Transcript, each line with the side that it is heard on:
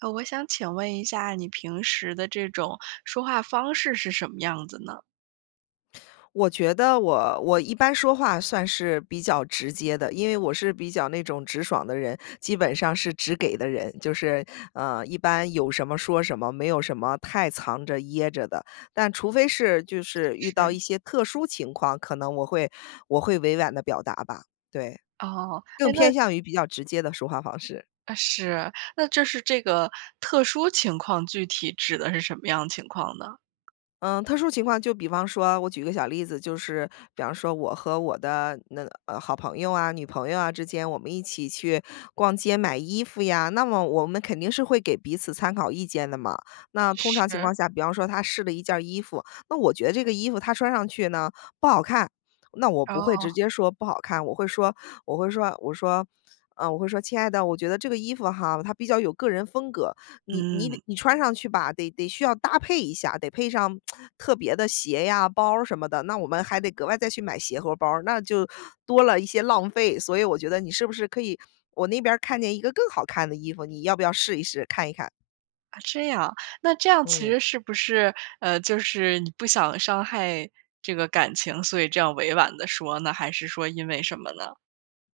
right: 哦，我想请问一下你平时的这种说话方式是什么样子呢？
left: 我觉得我我一般说话算是比较直接的，因为我是比较那种直爽的人，基本上是直给的人，就是，呃，一般有什么说什么，没有什么太藏着掖着的。但除非是，就是遇到
right: 是。
left: 一些特殊情况，可能我会我会委婉的表达吧，对。
right: 哦。
left: 更
right: 诶，那
left: 偏向于比较直接的说话方式。
right: 呃，是，那这是这个特殊情况，具体指的是什么样情况呢？
left: 呃，特殊情况就比方说，我举个小例子，就是比方说我和我的那呃，好朋友啊、女朋友啊之间，我们一起去逛街买衣服呀，那么我们肯定是会给彼此参考意见的嘛。那通常情
right: 是。
left: 况下，比方说她试了一件儿衣服，那我觉得这个衣服她穿上去呢，不好看，那我不会
right: 哦。
left: 直接说不好看。我会说我会说，我说，呃，我会说：“亲爱的，我觉得这个衣服哈，它比较有个人风格，你你得
right: 嗯。
left: 你穿上去吧，得得需要搭配一下，得配上 特别的鞋呀、包儿什么的，那我们还得格外再去买鞋和包儿，那就多了一些浪费，所以我觉得你是不是可以我那边儿看见一个更好看的衣服，你要不要试一试、看一看？”
right: 啊，这样。那这样其
left: 嗯。
right: 实是不是，呃，就是你不想伤害这个感情，所以这样委婉地说呢，还是说因为什么呢？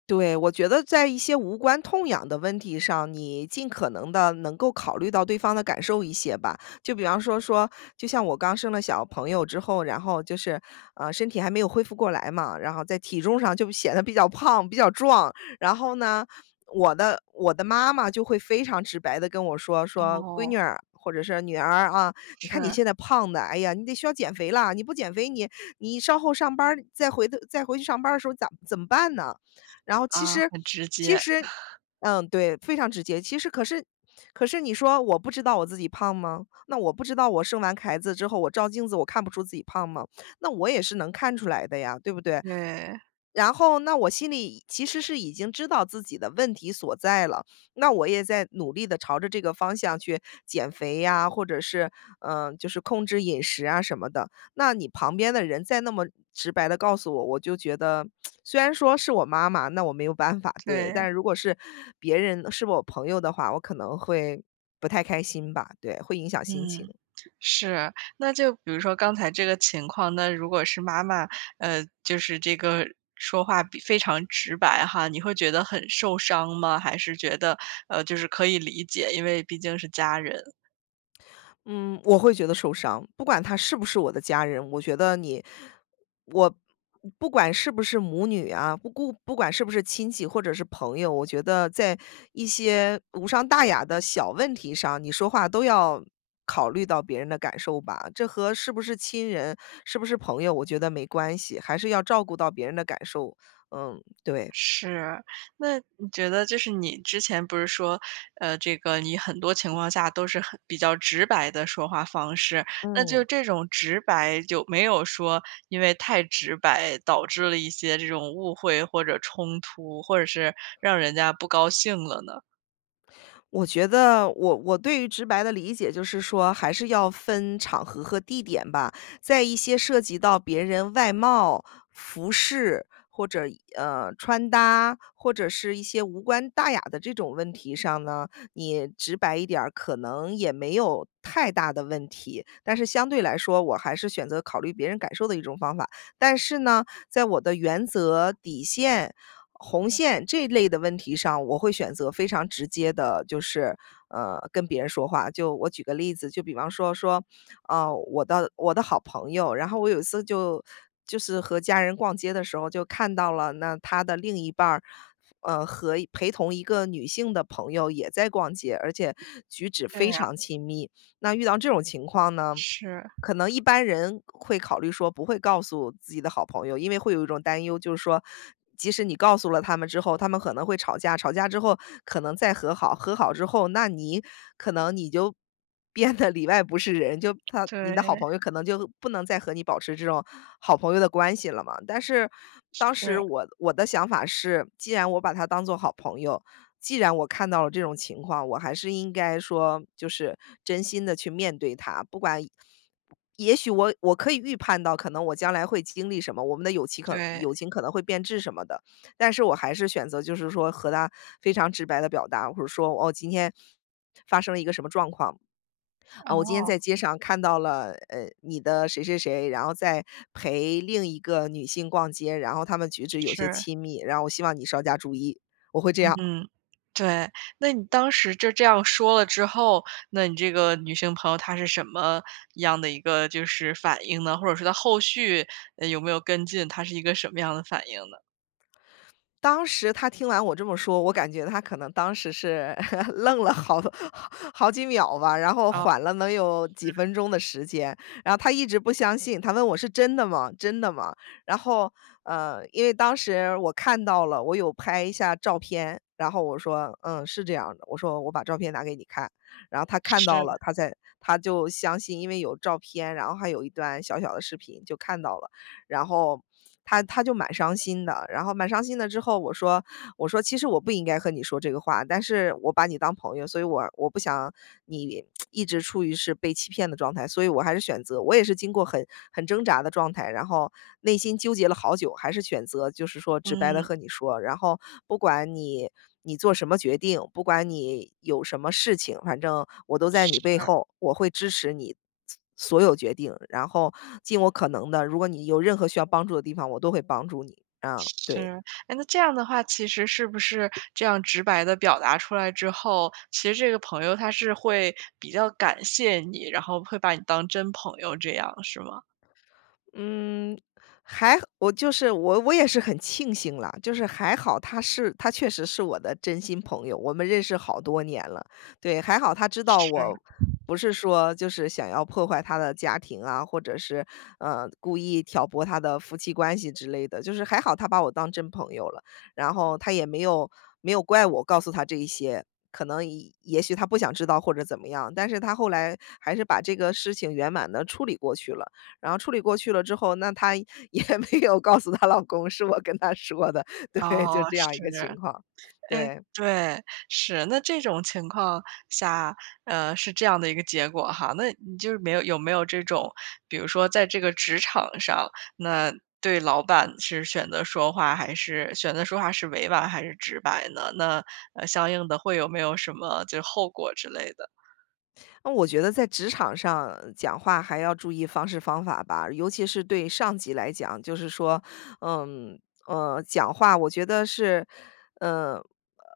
left: 对，我觉得在一些无关痛痒的问题上，你尽可能地能够考虑到对方的感受一些吧。就比方说说，就像我刚生了小朋友之后，然后就是，呃，身体还没有恢复过来嘛，然后在体重上就显得比较胖、比较壮。然后呢，我的我的妈妈就会非常直白地跟我说，说：“闺
right: 哦。
left: 女儿”或者是“女儿啊，你看你
right: 是。
left: 现在胖得，哎呀，你得需要减肥了。你不减肥，你你稍后上班儿，再回的再回去上班的时候咋怎么办呢？”然后其
right: 啊，
left: 实
right: 很直
left: 其
right: 接。
left: 实 嗯，对，非常直接。其实可是可是你说我不知道我自己胖吗？那我不知道我生完孩子之后，我照镜子我看不出自己胖吗？那我也是能看出来的呀，对不对？
right: 对。
left: 然后那我心里其实是已经知道自己的问题所在了，那我也在努力地朝着这个方向去减肥呀，或者是，呃，就是控制饮食啊什么的。那你旁边的人，再那么直白地告诉我，我就觉得，虽然说是我妈妈，那我没有办法，对。
right: 对。
left: 但是如果是别人是我朋友的话，我可能会不太开心吧。对，会影响心情。
right: 嗯，是。那就比如说刚才这个情况，那如果是妈妈，呃，就是这个说话比非常直白哈，你会觉得很受伤吗？还是觉得，呃，就是可以理解，因为毕竟是家人？
left: 嗯，我会觉得受伤，不管他是不是我的家人，我觉得你我不管是不是母女啊，不顾不管是不是亲戚或者是朋友，我觉得在一些无伤大雅的小问题上，你说话都要考虑到别人的感受吧？这和是不是亲人、是不是朋友，我觉得没关系，还是要照顾到别人的感受，嗯，对。
right: 是，那你觉得就是你之前不是说，呃，这个你很多情况下都是很比较直白的说话方式，那就
left: 嗯。
right: 这种直白，有没有说因为太直白，导致了一些这种误会或者冲突，或者是让人家不高兴了呢？
left: 我觉得我我对于直白的理解就是说，还是要分场合和地点吧，在一些涉及到别人外貌、服饰、或者，呃，穿搭或者是一些无关大雅的这种问题上呢，你直白一点儿，可能也没有太大的问题。但是相对来说，我还是选择考虑别人感受的一种方法，但是呢，在我的原则、底线、红线这类的问题上，我会选择非常直接地就是，呃，跟别人说话。就我举个例子，就比方说说，啊，我的我的好朋友，然后我有一次就就是和家人逛街的时候就看到了那她的另一半儿，呃，和陪同一个女性的朋友也在逛街，而且举止
right: 是
left: 非
right: 啊。
left: 常亲密。那遇到这种情况呢，
right: 是。
left: 可能一般人会考虑说不会告诉自己的好朋友，因为会有一种担忧，就是说，即使你告诉了他们之后，他们可能会吵架，吵架之后可能再和好，和好之后，那你可能你就变得里外不是人。就她你的好
right: 对。
left: 朋友可能就，不能再和你保持这种好朋友的关系了嘛。但是当时
right: 是。
left: 我我的想法是，既然我把她当作好朋友，既然我看到了这种情况，我还是应该说，就是真心地去面对她，不管也许我我可以预判到可能我将来会经历什么，我们的友情可
right: 对。
left: 友情可能会变质什么的。但是我还是选择就是说和她非常直白地表达，或者说，哦，今天发生了一个什么状况。啊，我今天
right: 哦。
left: 在街上看到了，呃，你的谁谁谁，然后在陪另一个女性逛街，然后他们举止有些
right: 是。
left: 亲密，然后我希望你稍加注意，我会这样。
right: 嗯，对，那你当时就这样说了之后，那你这个女性朋友，她是什么样的一个就是反应呢？或者说她后续，嗯，有没有跟进，她是一个什么样的反应呢？
left: 当时她听完我这么说，我感觉她可能当时是 愣了好好几秒吧，然后
right: 哦，
left: 缓
right: 嗯。
left: 了能有几分钟的时间，然后她一直不相信，她问我：“是真的吗？真的吗？”然后，呃，因为当时我看到了，我有拍一下照片，然后我说：“嗯，是这样的。”我说：“我把照片拿给你看。”然后她看到
right: 是。
left: 了，她才她就相信，因为有照片，然后还有一段小小的视频，就看到了。然后她她就蛮伤心的，然后蛮伤心的之后，我说，我说：“其实我不应该和你说这个话，但是我把你当朋友，所以我我不想你 一直处于是被欺骗的状态。所以我还是选择我也是经过很很挣扎的状态，然后内心纠结了好久，还是选择就是说直白地
right: 嗯。
left: 和你说。然后不管你你做什么决定，不管你有什么事情，反正我都在你背
right: 是。
left: 后，我会支持你所有决定，然后尽我可能的，如果你有任何需要帮助的地方，我都会帮助你。”啊，对。
right: 是。诶，那这样的话，其实是不是这样直白地表达出来之后，其实这个朋友她是会比较感谢你，然后会把你当真朋友这样，是吗？
left: 嗯。还我就是我我也是很庆幸啦，就是还好她是她确实是我的真心朋友，我们认识好多年了。对，还好她知道我
right: 是。
left: 不是说，就是想要破坏她的家庭啊，或者是，呃，故意挑拨她的夫妻关系之类的。就是还好她把我当真朋友了，然后她也没有没有怪我告诉她这一些，可能也也许她不想知道或者怎么样。但是她后来还是把这个事情圆满地处理过去了，然后处理过去了之后，那她也没有告诉她老公是我跟她说的，对，就
right: 哦，
left: 这样一
right: 是。
left: 个情况，
right: 诶，
left: 对。
right: 对，是，那这种情况下，呃，是这样的一个结果哈。那你就是没有有没有这种，比如说在这个职场上，那对老板是选择说话，还是选择说话是委婉还是直白呢？那，呃，相应的会有没有什么，就是后果之类的？
left: 嗯，我觉得在职场上讲话还要注意方式方法吧，尤其是对上级来讲。就是说，呃，呃，讲话我觉得是呃，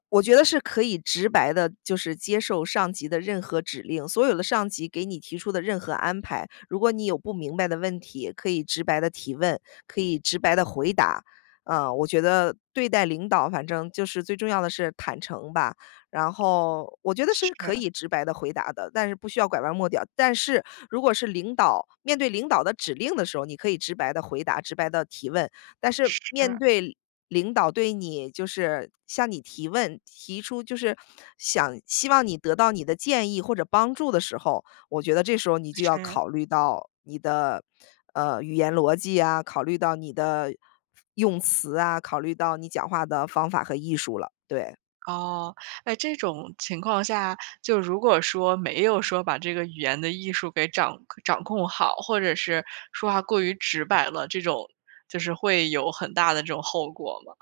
left: 我觉得是可以直白地就是接受上级的任何指令。所有的上级给你提出的任何安排，如果你有不明白的问题，可以直白地提问，可以直白地回答。呃，我觉得对待领导，反正就是最重要的是坦诚吧，然后我觉得是
right: 是。
left: 可以直白地回答的，但是不需要拐弯抹角。但是如果是领导，面对领导的指令的时候，你可以直白地回答，直白地提问。但是面
right: 是。
left: 对领导对你就是向你提问，提出就是想希望你得到你的建议或者帮助的时候，我觉得这时候你就要
right: 是。
left: 考虑到你的，呃，语言逻辑啊，考虑到你的用词啊，考虑到你讲话的方法和艺术了，对。
right: 哦，诶，这种情况下，就如果说没有说把这个语言的艺术给掌掌控好，或者是说话过于直白了，这种就是会有很大的这种后果吗？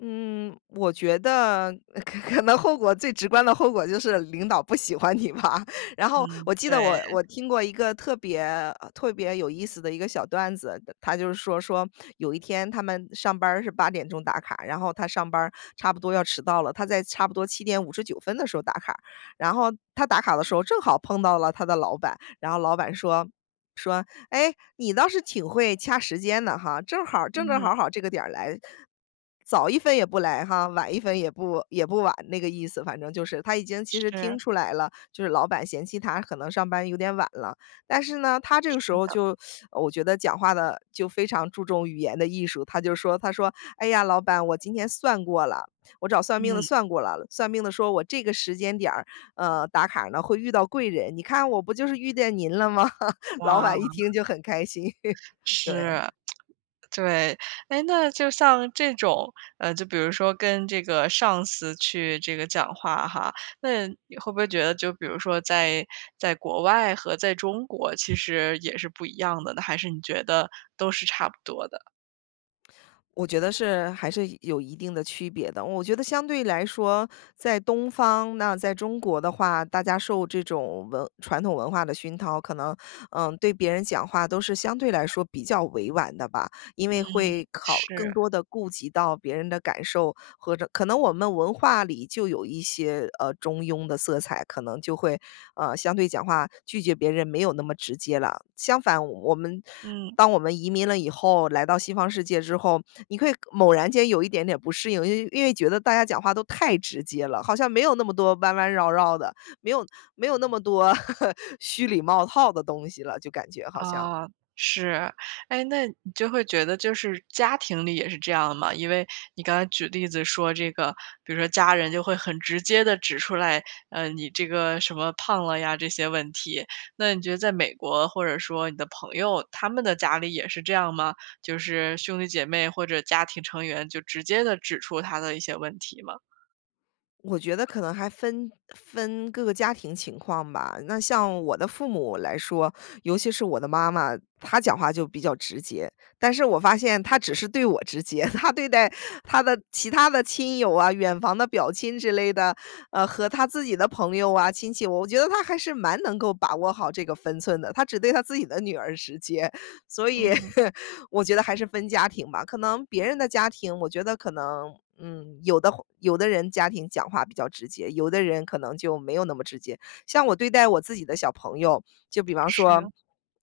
left: 嗯，我觉得可可能后果最直观的后果就是领导不喜欢你吧。然后
right: 嗯，
left: 我记
right: 对。
left: 得我我听过一个特别，呃，特别有意思的一个小段子，他他就说，说-有一天他们上班儿是8点钟打卡，然后他上班儿差不多要迟到了，他在差不多7:59分的时候打卡，然后他打卡的时候正好碰到了他的老板，然后老板说，说：“哎，你倒是挺会掐时间的哈，正好儿正正
right: 嗯。
left: 好好这个点儿来，早1分也不来哈，晚1分也不也不晚。”那个意思反正就是，他已经其实听
right: 是。
left: 出来了，就是老板嫌弃他可能上班有点晚了。但是呢，他这
right: 是
left: 个时候
right: 的。
left: 就 我觉得讲话的就非常注重语言的艺术，他就说，他说：“哎呀，老板我今天算过了，我找算命的
right: 嗯。
left: 算过了，算命的说我这个时间点儿，呃，打卡儿呢，会遇到贵人，你看我不就是遇见您了吗？” 老板一
right: 哇。
left: 听就很开心，对。
right: 是，对，诶，那就像这种，呃，就比如说跟这个上司去这个讲话哈，那你会不会觉得，就比如说在在国外和在中国，其实也是不一样的呢，还是你觉得都是差不多的？
left: 我觉得是还是有一定的区别的。我觉得相对来说在东方，那在中国的话，大家受这种文传统文化的熏陶，可能，呃，对别人讲话都是相对来说比较委婉的吧。因
right: 嗯，
left: 为会考更
right: 是。
left: 多地顾及到别人的感受，和这可能我们文化里就有一些，呃，中庸的色彩，可能就会，呃，相对讲话拒绝别人没有那么直接了。相反我们
right: 嗯。
left: 当我们移民了以后，来到西方世界之后，你会猛然间有一点点不适应。因为因为觉得大家讲话都太直接了，好像没有那么多弯弯绕绕的，没有没有那么多 虚里冒套的东西了，就感觉好像。
right: 啊，是。诶，那你就会觉得就是家庭里也是这样吗？因为你刚才举例子说这个，比如说家人就会很直接地指出来，呃，你这个什么“胖了呀”这些问题，那你觉得在美国或者说你的朋友，他们的家里也是这样吗？就是兄弟姐妹或者家庭成员，就直接地指出他的一些问题吗？
left: 我觉得可能还分分各个家庭情况吧。那像我的父母来说，尤其是我的妈妈，她讲话就比较直接。但是我发现她只是对我直接，她对待她的其他的亲友啊、远房的表亲之类的，呃，和她自己的朋友啊、亲戚，我觉得她还是蛮能够把握好这个分寸的，她只对她自己的女儿直接，所以
right: 嗯。
left: 我觉得还是分家庭吧。可能别人的家庭，我觉得可能，嗯，有的话有的人家庭讲话比较直接，有的人可能就没有那么直接。像我对待我自己的小朋友，就比方说，
right: 是。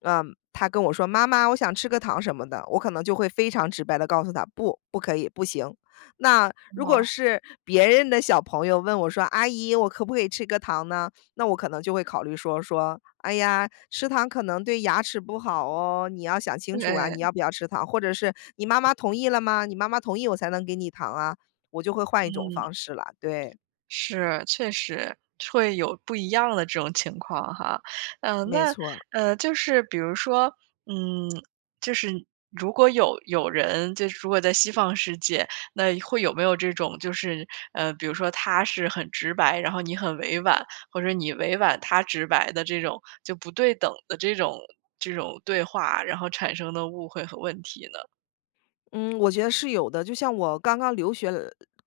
left: 呃，他跟我说：“妈妈，我想吃个糖”什么的，我可能就会非常直白地告诉他：“不，不可以，不行。”那如果
right: 哦。
left: 是别人的小朋友问我说：“阿姨，我可不可以吃个糖呢？”那我可能就会考虑说，说：“哎呀，吃糖可能对牙齿不好哦，你要想清楚啊，你
right: 诶。
left: 要不要吃糖。”或者是“你妈妈同意了吗？你妈妈同意我才能给你糖啊。”我就会换一
right: 嗯，
left: 种方式啦，对。
right: 是，确实。会有不一样的这种情况哈。嗯，
left: 没
right: 那
left: 错儿。
right: 嗯，就是比如说，嗯，就是如果有有人，就是如果在西方世界，那会有没有这种就是，呃，比如说他是很直白，然后你很委婉，或者你委婉，他直白的这种，就不对等的这种这种对话，然后产生的误会和问题呢？
left: 嗯，我觉得是有的。就像我刚刚留学来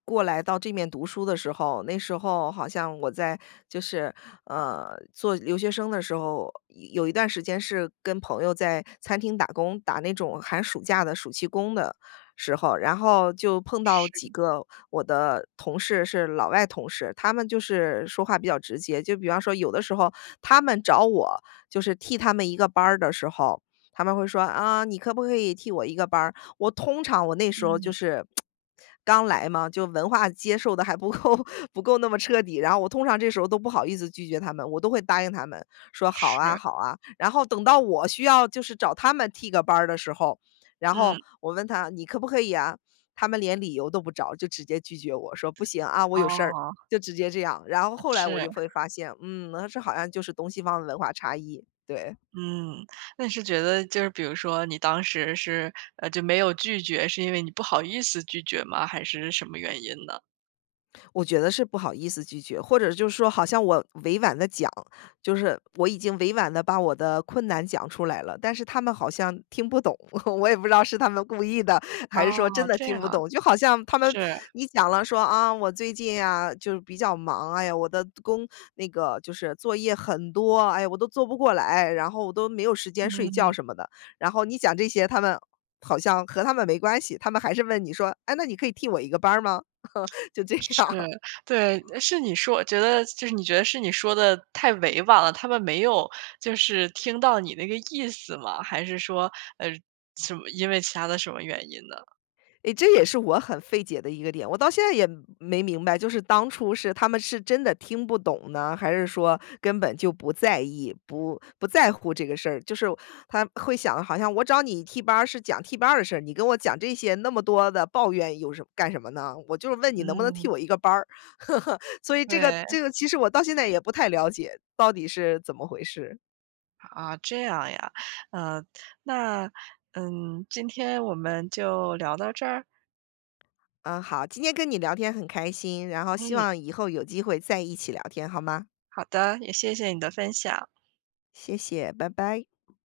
left: 过来到这面读书的时候，那时候好像我在，就是，呃，做留学生的时候，一有一段时间是跟朋友在餐厅打工，打那种寒暑假的暑期工的时候。然后就碰到几
right: 是。
left: 个我的同事是老外同事，他们就是说话比较直接，就比方说有的时候他们找我，就是替他们一个班儿的时候，他们会说：“啊，你可不可以替我一个班儿？”我通常我那时候就
right: 嗯。
left: 是，刚来嘛，就文化接受得还不够不够那么彻底，然后我通常这时候都不好意思拒绝他们，我都会答应他们，说：“好啊
right: 是。
left: 好啊”。然后等到我需要就是找他们替个班儿的时候，然后
right: 嗯。
left: 我问他：“你可不可以啊？”他们连理由都不找，就直接拒绝我，说：“不行，啊，我有事儿”，
right: 哦。
left: 就直接这样。然后后来我
right: 是。
left: 就会发现，嗯，那这好像就是东西方文化差异，对。
right: 嗯，那是觉得就是比如说你当时是，呃，就没有拒绝，是因为你不好意思拒绝吗？还是什么原因呢？
left: 我觉得是不好意思拒绝，或者就是说好像我委婉地讲，就是我已经委婉地把我的困难讲出来了，但是他们好像听不懂。我也不知道是他们故意的，还是说真
right: 哦，
left: 的
right: 这样
left: 听不
right: 啊，
left: 懂。就好像他们
right: 是。
left: 你讲了说：“啊，我最近啊，就比较忙。哎呀，我的工那个就是作业很多，哎呀，我都做不过来，然后我都没有时间睡觉
right: 嗯。
left: 什么的。”然后你讲这些，他们好像和他们没关系，他们还是问你说：“哎，那你可以替我一个班儿吗？” 就这
right: 是，
left: 样。
right: 对，呃，是你说我觉得就是你觉得是你说得太委婉了，他们没有就是听到你那个意思吗？还是说，呃，什么因为其他的什么原因呢？
left: 诶，这也是我很费解的一个点，我到现在也没没明白，就是当初是他们是真的听不懂呢，还是说根本就不在意，不不在乎这个事儿。就是他会想，好像我找你替班儿，是讲替班儿的事，你跟我讲这些，那么多的抱怨有什么干什么呢？我就是问你能不能替
right: 嗯。
left: 我一个班儿。所以这个这
right: 对。
left: 个其实我到现在也不太了解，到底是怎么回事。
right: 啊，这样呀。呃，那，嗯，今天我们就聊到这儿？
left: 嗯，好。今天跟你聊天很开心，然后希
right: 嗯。
left: 望以后有机会再一起聊天，好吗？
right: 好的，也谢谢你的分享。
left: 谢谢，拜拜。